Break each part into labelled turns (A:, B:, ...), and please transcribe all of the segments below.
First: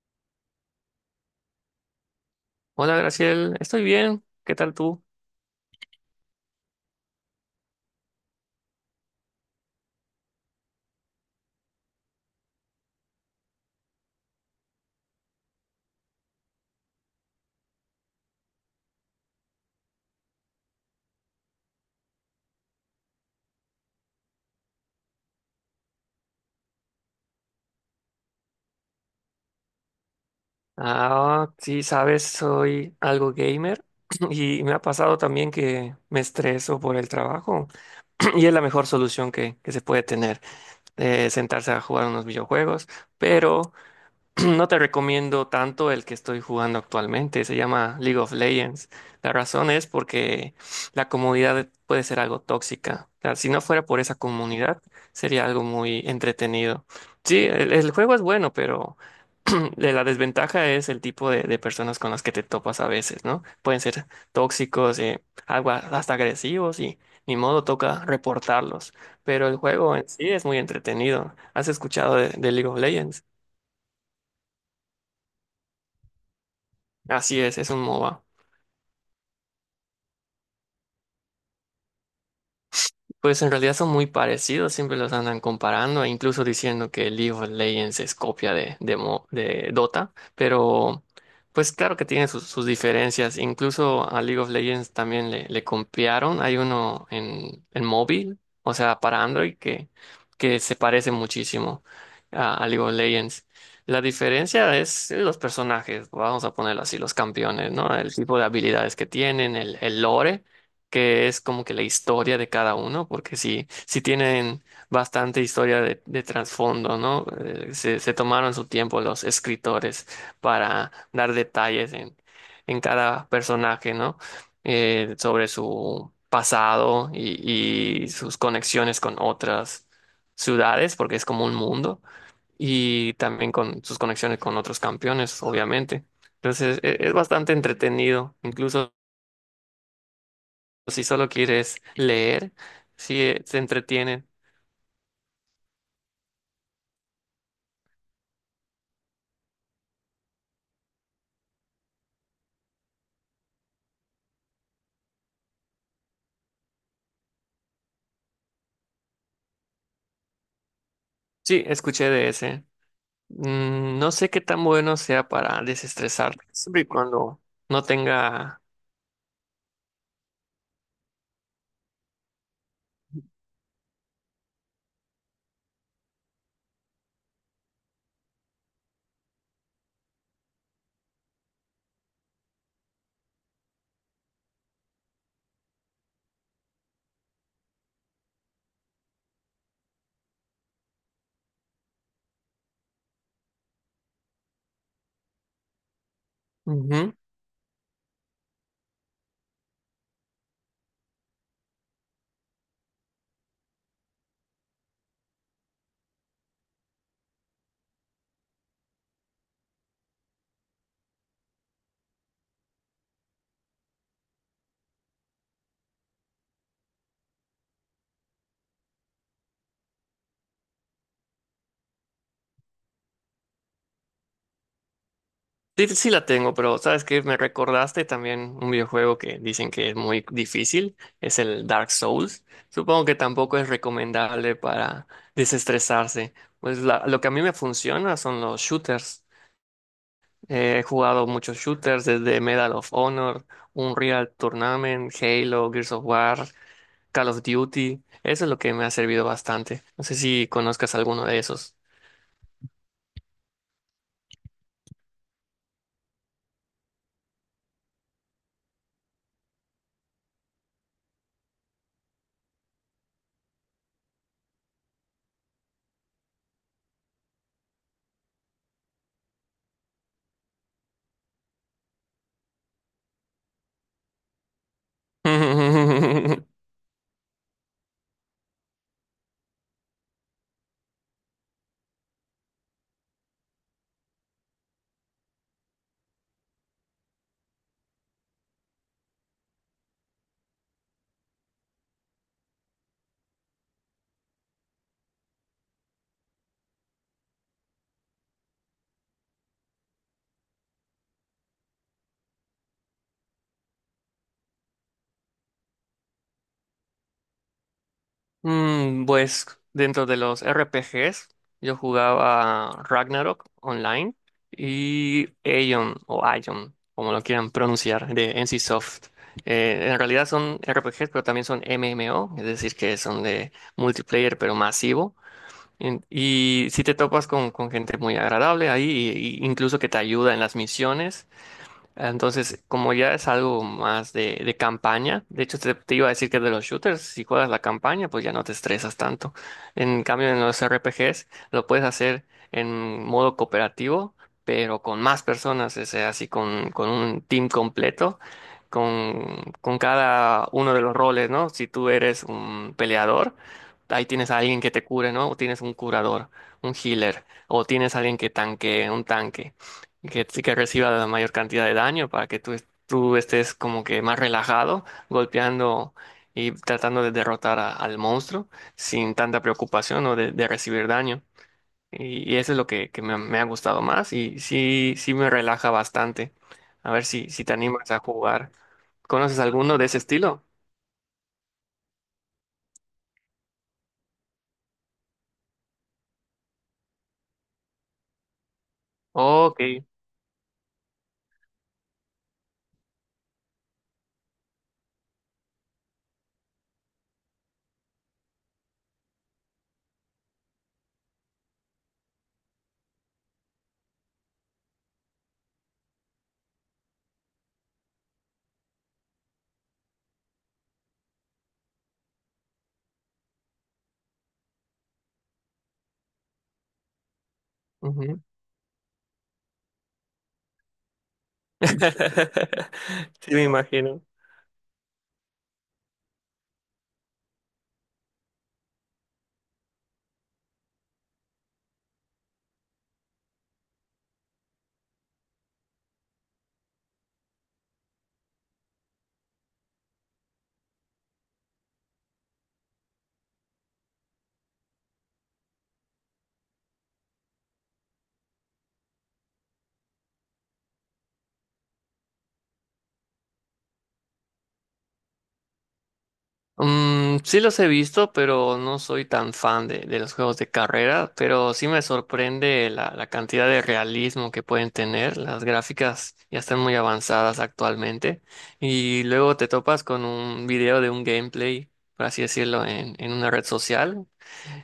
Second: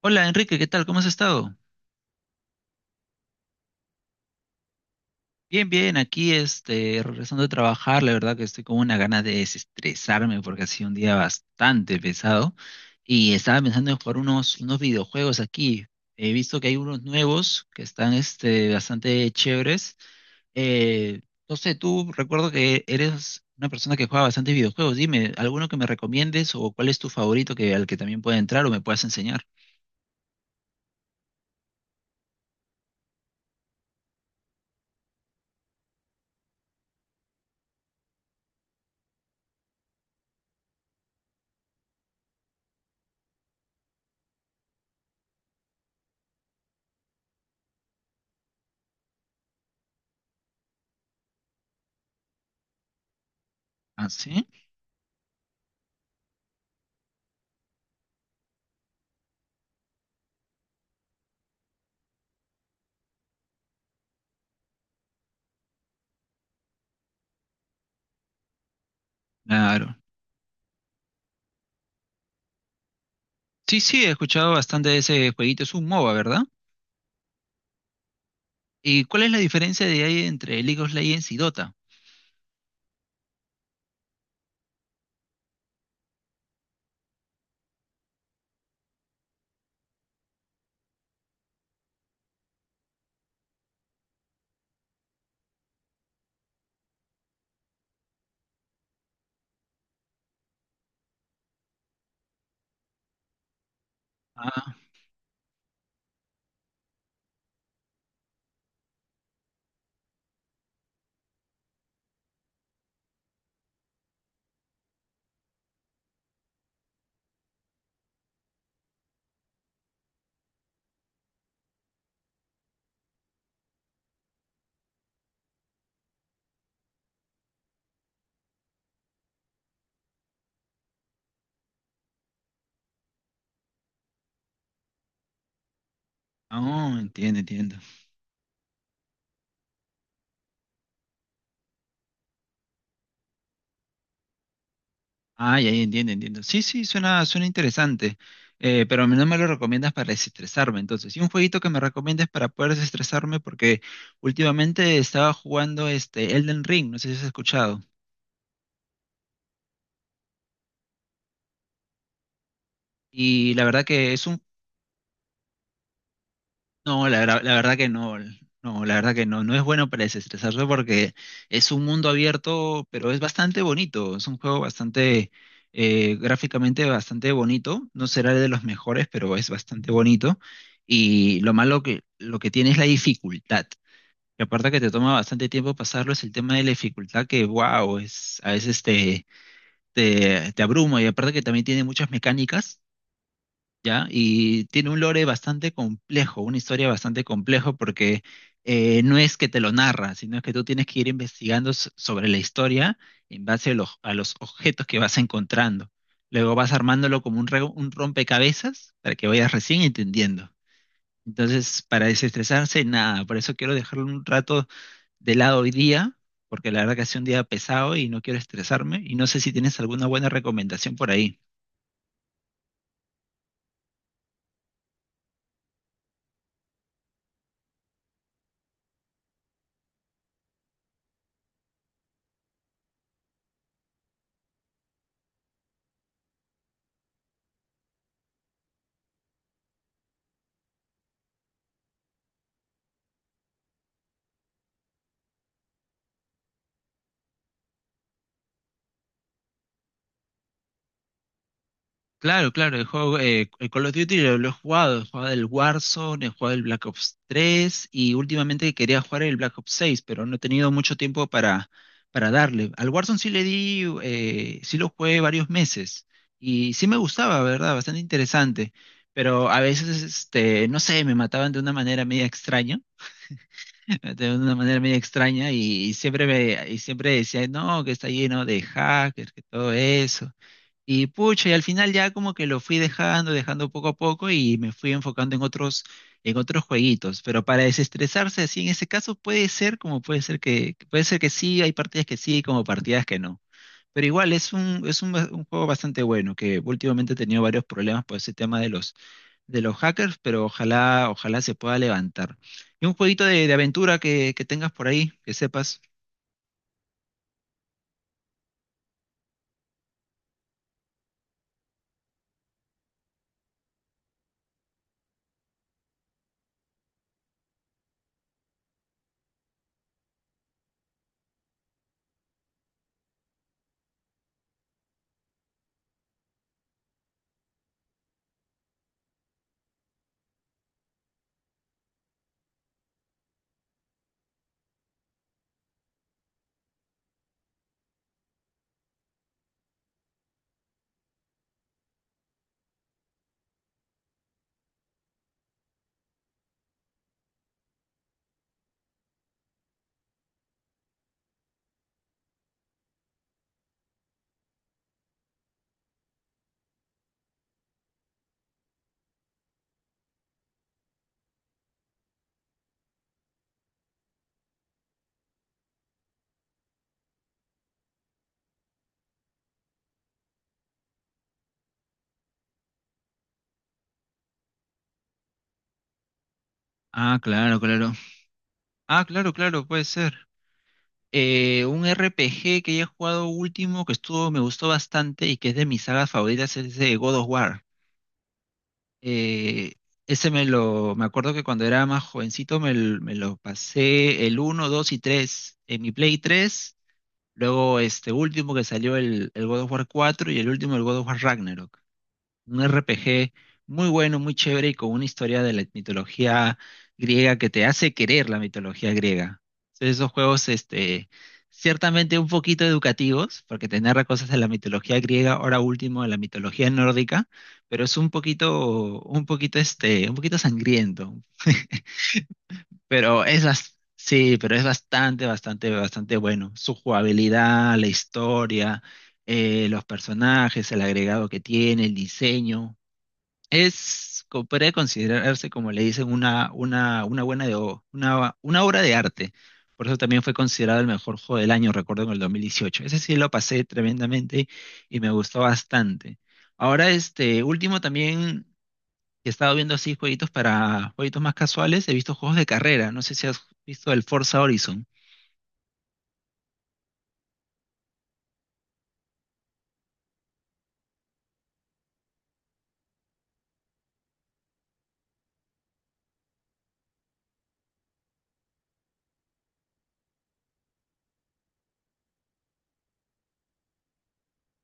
A: Hola, Enrique, ¿qué tal? ¿Cómo has estado?
B: Hola, Graciel, estoy bien. ¿Qué tal tú?
A: Bien, bien, aquí regresando a trabajar. La verdad que estoy con una gana de desestresarme porque ha sido un día bastante pesado y estaba pensando en jugar unos videojuegos aquí. He visto que hay unos nuevos que están bastante chéveres. Eh, no sé, tú recuerdo que eres una persona que juega bastante videojuegos. Dime, ¿alguno que me recomiendes o cuál es tu favorito al que también pueda entrar o me puedas enseñar?
B: Ah, sí, sabes, soy algo gamer y me ha pasado también que me estreso por el trabajo y es la mejor solución que se puede tener, sentarse a jugar unos videojuegos, pero no te recomiendo tanto el que estoy jugando actualmente, se llama League of Legends. La razón es porque la comunidad puede ser algo tóxica. O sea, si no fuera por
A: Ah,
B: esa
A: sí,
B: comunidad, sería algo muy entretenido. Sí, el juego es bueno, pero la desventaja es el tipo de personas con las que te topas a veces, ¿no? Pueden ser tóxicos, algo hasta agresivos y ni modo toca reportarlos. Pero el
A: claro.
B: juego en sí es muy entretenido. ¿Has escuchado de League of Legends?
A: Sí, sí, he escuchado bastante de ese jueguito. Es un MOBA, ¿verdad?
B: Así es un MOBA.
A: ¿Y cuál es la diferencia de ahí entre League of Legends y Dota?
B: Pues en realidad son muy parecidos, siempre los andan comparando e incluso diciendo que League of Legends es copia de Dota, pero pues claro que tiene sus, sus diferencias. Incluso a League of Legends también le copiaron. Hay uno en móvil, o sea, para Android, que se parece muchísimo a League of Legends. La
A: Ah,
B: diferencia es los personajes, vamos a ponerlo así, los campeones, ¿no? El tipo de habilidades que tienen, el lore, que es como que la historia de cada uno, porque sí, sí tienen bastante historia de trasfondo, ¿no? Se tomaron su tiempo los escritores para dar detalles en cada personaje, ¿no? Sobre su pasado y sus conexiones con otras ciudades, porque es como un mundo, y también con sus conexiones con otros campeones, obviamente. Entonces,
A: oh,
B: es
A: entiendo,
B: bastante
A: entiendo.
B: entretenido, incluso o si solo quieres leer, si se entretienen.
A: Ah, ya, ya, entiendo, entiendo. Sí, sí, suena interesante. Pero no me lo recomiendas para desestresarme, entonces. Y un jueguito que me recomiendes para poder desestresarme, porque últimamente estaba jugando este Elden Ring, no sé si has escuchado.
B: Sí, escuché de ese.
A: Y la verdad
B: Mm, no
A: que es
B: sé
A: un...
B: qué tan bueno sea para desestresar, siempre y
A: No, la,
B: cuando
A: verdad- La verdad
B: no
A: que no.
B: tenga...
A: No, la verdad que no. No es bueno para desestresarse porque es un mundo abierto, pero es bastante bonito. Es un juego bastante, gráficamente bastante bonito. No será de los mejores, pero es bastante bonito. Y lo malo lo que tiene es la dificultad. Y aparte que te toma bastante tiempo pasarlo, es el tema de la dificultad que, wow, es, a veces te abruma. Y aparte que también tiene muchas mecánicas, ¿ya? Y tiene un lore bastante complejo, una historia
B: Ujú.
A: bastante compleja porque no es que te lo narra, sino es que tú tienes que ir investigando sobre la historia en base a a los objetos que vas encontrando. Luego vas armándolo como un rompecabezas para que vayas recién entendiendo. Entonces, para desestresarse, nada, por eso quiero dejarlo un rato de lado hoy día, porque la verdad que ha sido un día pesado y no quiero estresarme, y no sé si tienes alguna buena recomendación por ahí.
B: Sí, sí la tengo, pero ¿sabes que Me recordaste también un videojuego que dicen que es muy difícil, es el Dark Souls. Supongo que tampoco es recomendable para desestresarse. Pues lo que a mí me funciona son los shooters. He jugado muchos shooters desde Medal of Honor, Unreal Tournament, Halo, Gears of War, Call of Duty. Eso es lo que me ha servido bastante. No sé si conozcas alguno de esos.
A: Claro, claro, el juego, el Call of Duty lo he jugado el Warzone, he jugado el Black Ops 3 y últimamente quería jugar el Black Ops 6, pero no he tenido mucho tiempo para darle. Al Warzone sí le di, sí lo jugué varios meses y sí me gustaba, ¿verdad? Bastante interesante, pero a veces, no sé, me mataban de una manera media extraña, de una manera media extraña y siempre decía, no, que está lleno de hackers, que todo eso. Y pucha, y al final ya como que lo fui dejando, dejando poco a poco y me fui enfocando en otros jueguitos. Pero para desestresarse así, en ese caso puede ser, como puede puede ser que sí, hay partidas que sí, como partidas que no. Pero igual es un juego bastante bueno, que últimamente he tenido varios problemas por ese tema de de los hackers, pero ojalá se pueda levantar. Y un jueguito de aventura que tengas por ahí, que sepas.
B: Mm, pues dentro de los RPGs, yo jugaba Ragnarok Online y Aion o Aion, como lo quieran pronunciar, de NCSoft. En realidad son RPGs, pero también son MMO, es decir, que son de multiplayer, pero masivo. Y si te topas con gente muy agradable ahí, y incluso que te ayuda en las misiones, entonces, como ya es algo más de campaña, de hecho te iba a decir que de los shooters, si juegas la campaña, pues ya no te estresas tanto. En cambio, en los RPGs lo puedes hacer en modo cooperativo, pero con más personas, o sea, así con un team completo, con cada uno de los roles, ¿no? Si tú eres un peleador, ahí tienes a alguien que te cure, ¿no? O tienes un curador, un healer, o tienes a alguien que tanque, un tanque que, sí que reciba la mayor cantidad de daño para que tú, tú estés como que más relajado, golpeando y tratando de derrotar al monstruo sin tanta preocupación o de recibir daño. Y eso es lo que me ha gustado más y sí, sí me relaja bastante. A ver
A: Ah,
B: si te
A: claro,
B: animas
A: claro.
B: a jugar.
A: Ah, claro,
B: ¿Conoces
A: claro,
B: alguno
A: puede
B: de ese
A: ser.
B: estilo?
A: Un RPG que he jugado último, que estuvo, me gustó bastante y que es de mis sagas favoritas, es de God of War.
B: Ok.
A: Eh, Ese me acuerdo que cuando era más jovencito me lo pasé el uno, 2 y 3 en mi Play tres. Luego este último que salió el God of War 4 y el último el God of War Ragnarok, un RPG muy bueno, muy chévere y con una historia de la mitología griega que te hace querer la mitología griega. Entonces, esos juegos, ciertamente un poquito educativos, porque te narra cosas de la mitología griega, ahora último de la mitología nórdica, pero es
B: Ujú.
A: un poquito sangriento. Pero
B: Sí,
A: es
B: me imagino.
A: sí, pero es bastante, bastante, bastante bueno. Su jugabilidad, la historia, los personajes, el agregado que tiene, el diseño. Podría considerarse, como le dicen, una buena una obra de arte. Por eso también fue considerado el mejor juego del año, recuerdo, en el 2018. Ese sí lo pasé tremendamente y me gustó bastante. Ahora, este último también he estado viendo así jueguitos para jueguitos más casuales. He visto juegos de carrera. No sé si has visto el Forza Horizon.
B: Mm, sí los he visto, pero no soy tan fan de los juegos de carrera, pero sí me sorprende la cantidad de realismo que pueden tener. Las gráficas ya están muy avanzadas actualmente y luego te topas con un video de un gameplay, por así decirlo, en una red social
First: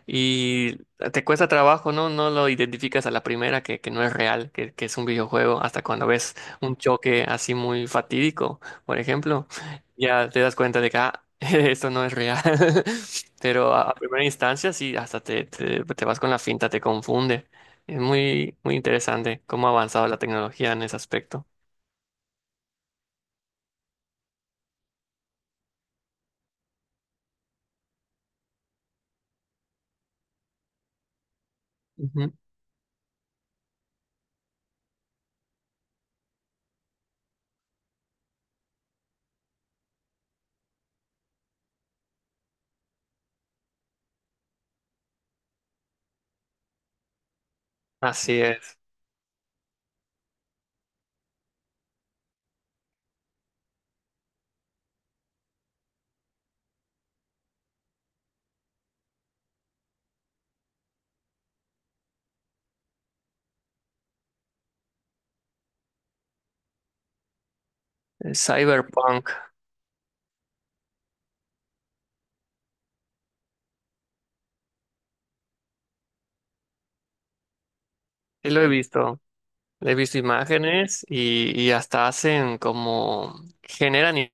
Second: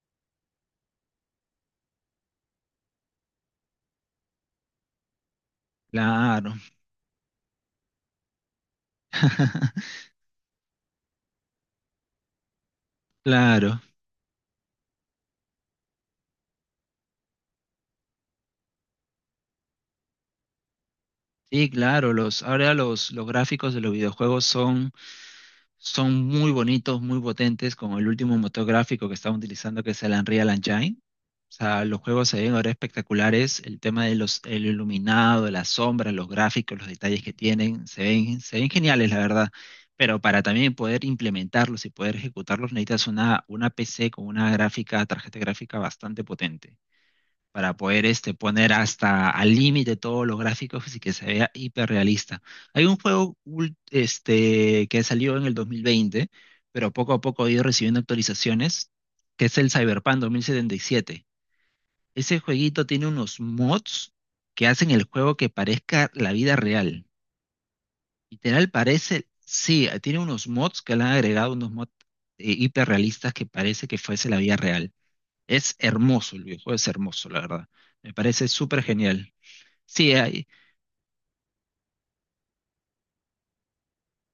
B: y te cuesta trabajo, ¿no? No lo identificas a la primera que no es real, que es un videojuego, hasta cuando ves
A: Claro,
B: un choque así muy fatídico, por ejemplo, ya te das cuenta de que ah, esto no es real. Pero
A: claro.
B: a primera instancia sí, hasta te vas con la finta, te confunde. Es muy, muy interesante cómo ha avanzado la tecnología en ese aspecto.
A: Sí, claro, ahora los gráficos de los videojuegos son muy bonitos, muy potentes, con el último motor gráfico que están utilizando, que es el Unreal Engine. O sea, los juegos
B: Ujú.
A: se ven ahora espectaculares, el tema de los, el iluminado, las sombras, los gráficos, los detalles que tienen, se ven geniales, la verdad. Pero para también poder implementarlos y poder ejecutarlos necesitas una PC con una gráfica, tarjeta gráfica bastante potente para poder
B: Así
A: poner
B: es.
A: hasta al límite todos los gráficos y que se vea hiperrealista. Hay un juego que salió en el 2020, pero poco a poco ha ido recibiendo actualizaciones, que es el Cyberpunk 2077. Ese jueguito tiene unos mods que hacen el juego que parezca la vida real.
B: El
A: Literal parece,
B: Cyberpunk,
A: sí, tiene unos mods que le han agregado unos mods hiperrealistas que parece que fuese la vida real. Es hermoso, el videojuego es hermoso, la verdad. Me parece
B: sí lo he
A: súper
B: visto.
A: genial.
B: He
A: Sí,
B: visto
A: ahí.
B: imágenes y hasta hacen como generan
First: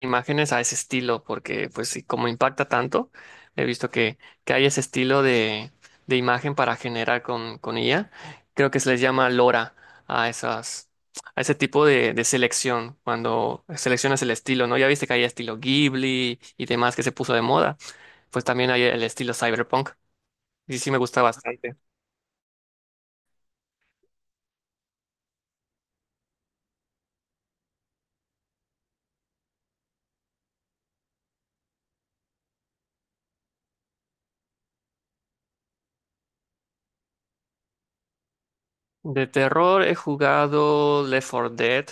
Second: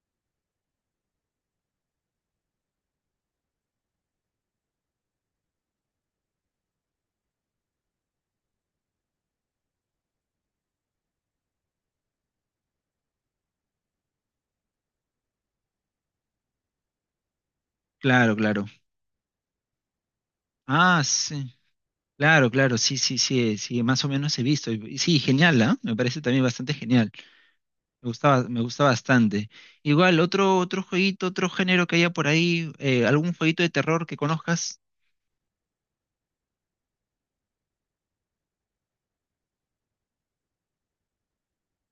B: imágenes a ese estilo, porque pues sí, como impacta tanto, he visto que hay ese estilo de imagen para generar con IA. Creo que se les llama LoRa a esas, a ese tipo de selección, cuando seleccionas el estilo, ¿no? Ya viste que hay estilo Ghibli y demás que se puso de moda.
A: Claro,
B: Pues
A: claro.
B: también hay el estilo cyberpunk. Y sí me
A: Ah,
B: gusta
A: sí.
B: bastante.
A: Claro, claro, sí, sí, sí, sí, más o menos he visto. Y sí, genial, ¿ah? Me parece también bastante genial. Me gusta bastante. Igual, otro jueguito, otro género que haya por ahí, algún jueguito de terror que conozcas.
B: De terror he jugado Left 4 Dead,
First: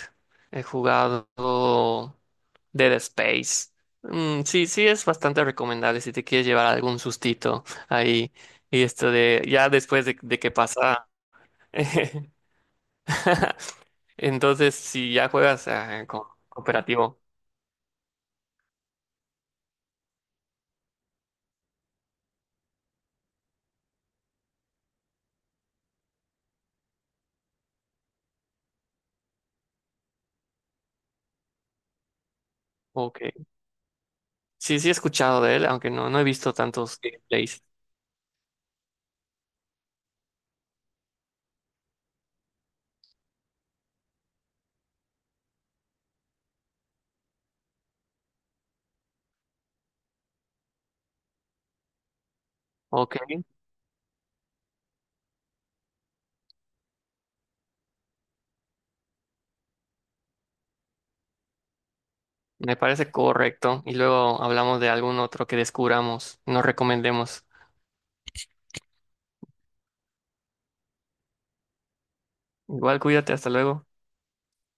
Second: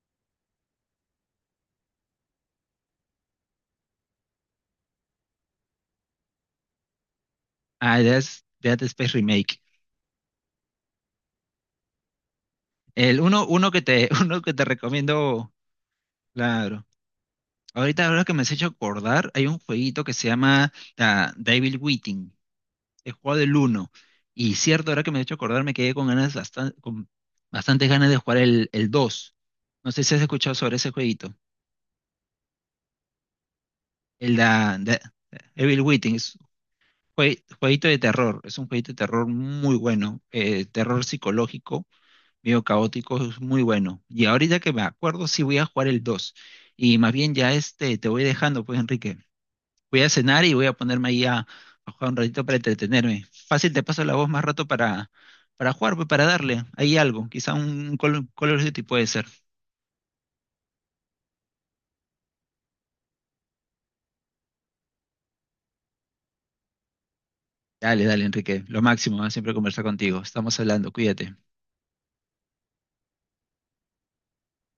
B: he jugado Dead Space. Mm, sí, sí es bastante recomendable si te quieres llevar algún sustito
A: Ah,
B: ahí. Y
A: Dead
B: esto
A: Space
B: de,
A: Remake.
B: ya después de que pasa.
A: Uno que te, uno que te
B: Entonces, si ya
A: recomiendo,
B: juegas ah,
A: claro.
B: cooperativo.
A: Ahorita, ahora que me has hecho acordar, hay un jueguito que se llama, ah, Devil Within. He jugado el uno. Y cierto, ahora que me he hecho acordar, me quedé con ganas con bastantes ganas de jugar el 2. No sé si has escuchado sobre ese jueguito.
B: Ok.
A: El da-
B: Sí, sí he
A: de,
B: escuchado de él,
A: Evil
B: aunque no,
A: Within
B: no he
A: es un
B: visto tantos gameplays.
A: jueguito de terror. Es un jueguito de terror muy bueno. Eh, terror psicológico, medio caótico, es muy bueno. Y ahorita que me acuerdo, sí voy a jugar el dos. Y más bien ya te voy dejando, pues, Enrique. Voy a cenar y voy a ponerme ahí a jugar un ratito para
B: Ok,
A: entretenerme. Fácil, te paso la voz más rato para jugar, pues, para darle ahí algo. Quizá un Call of Duty puede ser.
B: me parece correcto. Y luego hablamos de algún otro que descubramos, nos recomendemos.
A: Dale, dale, Enrique. Lo máximo, ¿ah? Siempre conversar contigo. Estamos hablando, cuídate.
B: Igual cuídate, hasta luego.